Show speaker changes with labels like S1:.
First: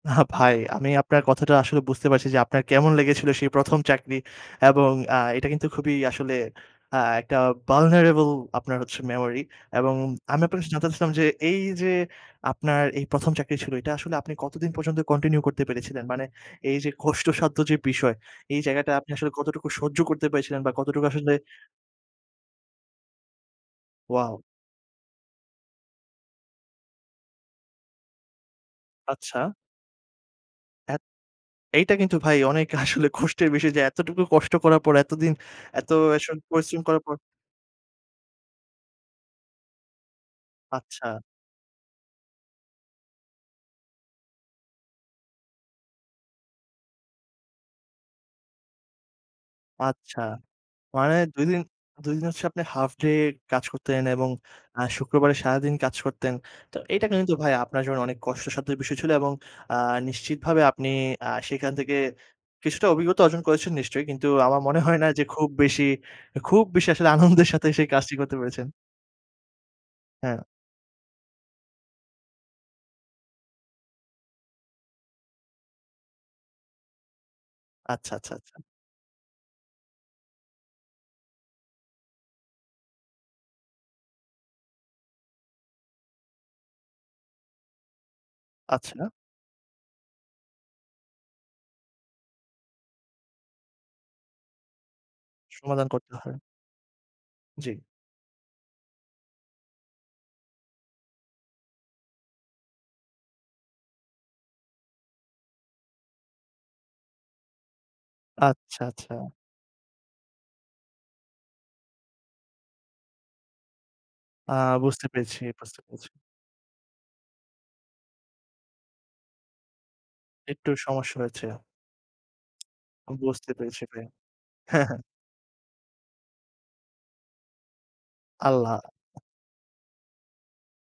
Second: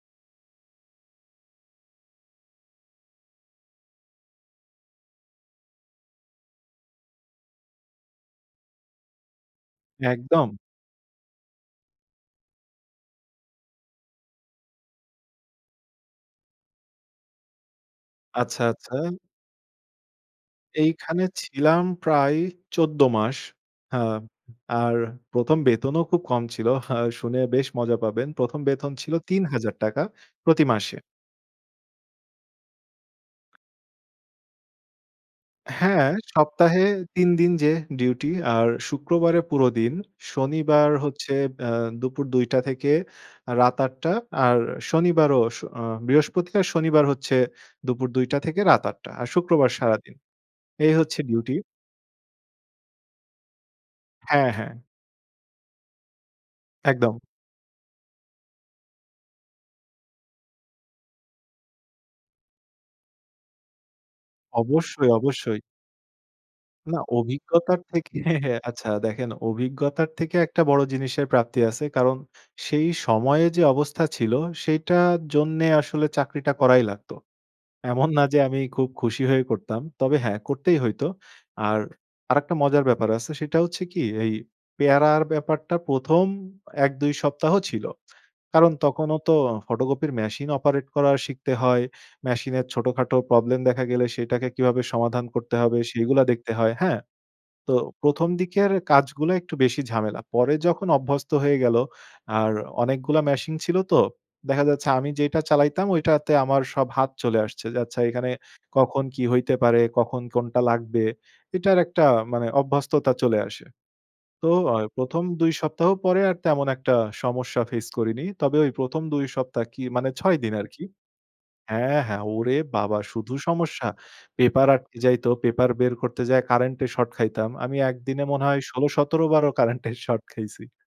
S1: না ভাই আমি আপনার কথাটা আসলে বুঝতে পারছি, যে আপনার কেমন লেগেছিল সেই ১ম চাকরি এবং আ এটা কিন্তু খুবই আসলে আ একটা ভালনারেবল আপনার হচ্ছে মেমোরি এবং আমি
S2: একদম।
S1: আপনার কাছে জানতে চাইছিলাম যে এইযে আপনার এই ১ম চাকরি ছিল এটা আসলে আপনি কতদিন পর্যন্ত কন্টিনিউ করতে পেরেছিলেন? মানে এইযে কষ্টসাধ্য যে বিষয় এই
S2: আচ্ছা,
S1: জায়গাটা
S2: আচ্ছা।
S1: আপনি আসলে কতটুকু সহ্য করতে পেরেছিলেন বা কতটুকু
S2: এইখানে
S1: আসলে
S2: ছিলাম প্রায় ১৪ মাস। হ্যাঁ
S1: ওয়াও!
S2: আর ১ম বেতনও খুব কম ছিল। আ শুনে বেশ মজা পাবেন। ১ম বেতন ছিল তিন
S1: আচ্ছা।
S2: হাজার টাকা প্রতি
S1: অ্যা
S2: মাসে।
S1: এইটা কিন্তু ভাই অনেকে আসলে কষ্টের বিষয় যে এতটুকু কষ্ট করার পর এতদিন এত
S2: হ্যাঁ,
S1: আসলে পরিশ্রম
S2: সপ্তাহে
S1: করার পর
S2: ৩ দিন যে ডিউটি আর শুক্রবারে পুরো দিন। শনিবার
S1: আচ্ছা।
S2: হচ্ছে অ্যা দুপুর ২ঃ০০ থেকে রাত ৮ঃ০০ আর শনিবারও স অ বৃহস্পতিবার, শনিবার হচ্ছে দুপুর ২ঃ০০ থেকে রাত ৮ঃ০০ আর শুক্রবার সারাদিন।
S1: আচ্ছা।
S2: এই
S1: মানে
S2: হচ্ছে
S1: ২
S2: ডিউটি।
S1: দিন, ২ দিন হচ্ছে আপনি হাফডে কাজ করতেন এবং
S2: হ্যাঁ, হ্যাঁ।
S1: অ্যা শুক্রবারে সারাদিন কাজ করতেন। তো এটা
S2: একদম।
S1: কিন্তু ভাই আপনার জন্য অনেক কষ্টসাধ্য বিষয় ছিল এবং আ নিশ্চিতভাবে আপনি আ সেখান থেকে কিছুটা অভিজ্ঞতা অর্জন করেছেন নিশ্চয়ই। কিন্তু আমার মনে হয় না
S2: অবশ্যই,
S1: যে খুব
S2: অবশ্যই।
S1: বেশি। খুব বেশি
S2: না
S1: আসলে আনন্দের সাথে
S2: অভিজ্ঞতার
S1: সেই কাজটি
S2: থেকে
S1: করতে পেরেছেন।
S2: আচ্ছা দেখেন অভিজ্ঞতার থেকে
S1: হ্যাঁ।
S2: একটা বড় জিনিসের প্রাপ্তি আছে কারণ সেই সময়ে যে অবস্থা ছিল সেইটার জন্যে আসলে চাকরিটা করাই লাগত। এমন
S1: আচ্ছা,
S2: না
S1: আচ্ছা,
S2: যে
S1: আচ্ছা।
S2: আমি খুব খুশি হয়ে করতাম। তবে হ্যাঁ করতেই হইতো। আর আরেকটা মজার ব্যাপার আছে সেটা হচ্ছে কি এই পেয়ারার ব্যাপারটা ১ম ১ ২ সপ্তাহ ছিল। কারণ
S1: আচ্ছা।
S2: তখনও তো ফটোকপির মেশিন অপারেট করা শিখতে হয়। মেশিনের ছোটখাটো প্রবলেম দেখা গেলে সেটাকে কিভাবে সমাধান করতে হবে
S1: সমাধান করতে
S2: সেইগুলা
S1: হয়।
S2: দেখতে হয়। হ্যাঁ? তো
S1: জ্বী।
S2: ১ম দিকের কাজগুলা একটু বেশি ঝামেলা। পরে যখন অভ্যস্ত হয়ে গেল আর অনেকগুলা মেশিন ছিল তো। দেখা যাচ্ছে আমি যেইটা চালাইতাম ঐটাতে আমার সব হাত চলে আসছে। যে আচ্ছা এখানে
S1: আচ্ছা,
S2: কখন
S1: আচ্ছা।
S2: কী হইতে পারে, কখন কোনটা লাগবে। এটার একটা মানে অভ্যস্ততা চলে আসে। তো
S1: আ
S2: আ
S1: বুঝতে
S2: ১ম
S1: পেরেছি
S2: ২
S1: বুঝতে
S2: সপ্তাহ
S1: পেরেছি।
S2: পরে আর তেমন একটা সমস্যা ফেস করিনি। তবে ওই ১ম ২ সপ্তাহ কি মানে ৬ দিন
S1: একটু
S2: আরকি
S1: সমস্যা হয়েছে।
S2: হ্যাঁ, হ্যাঁ, ওরে বাবা শুধু
S1: বুঝতে পেরেছি
S2: সমস্যা!
S1: ভাই।
S2: পেপার আটকে যাইত, পেপার বের করতে যাই কারেন্টের শর্ট খাইতাম। আমি ১ দিনে মনে হয়
S1: আল্লাহ!
S2: ১৬-১৭ বারও কারেন্টের শর্ট খাইছি।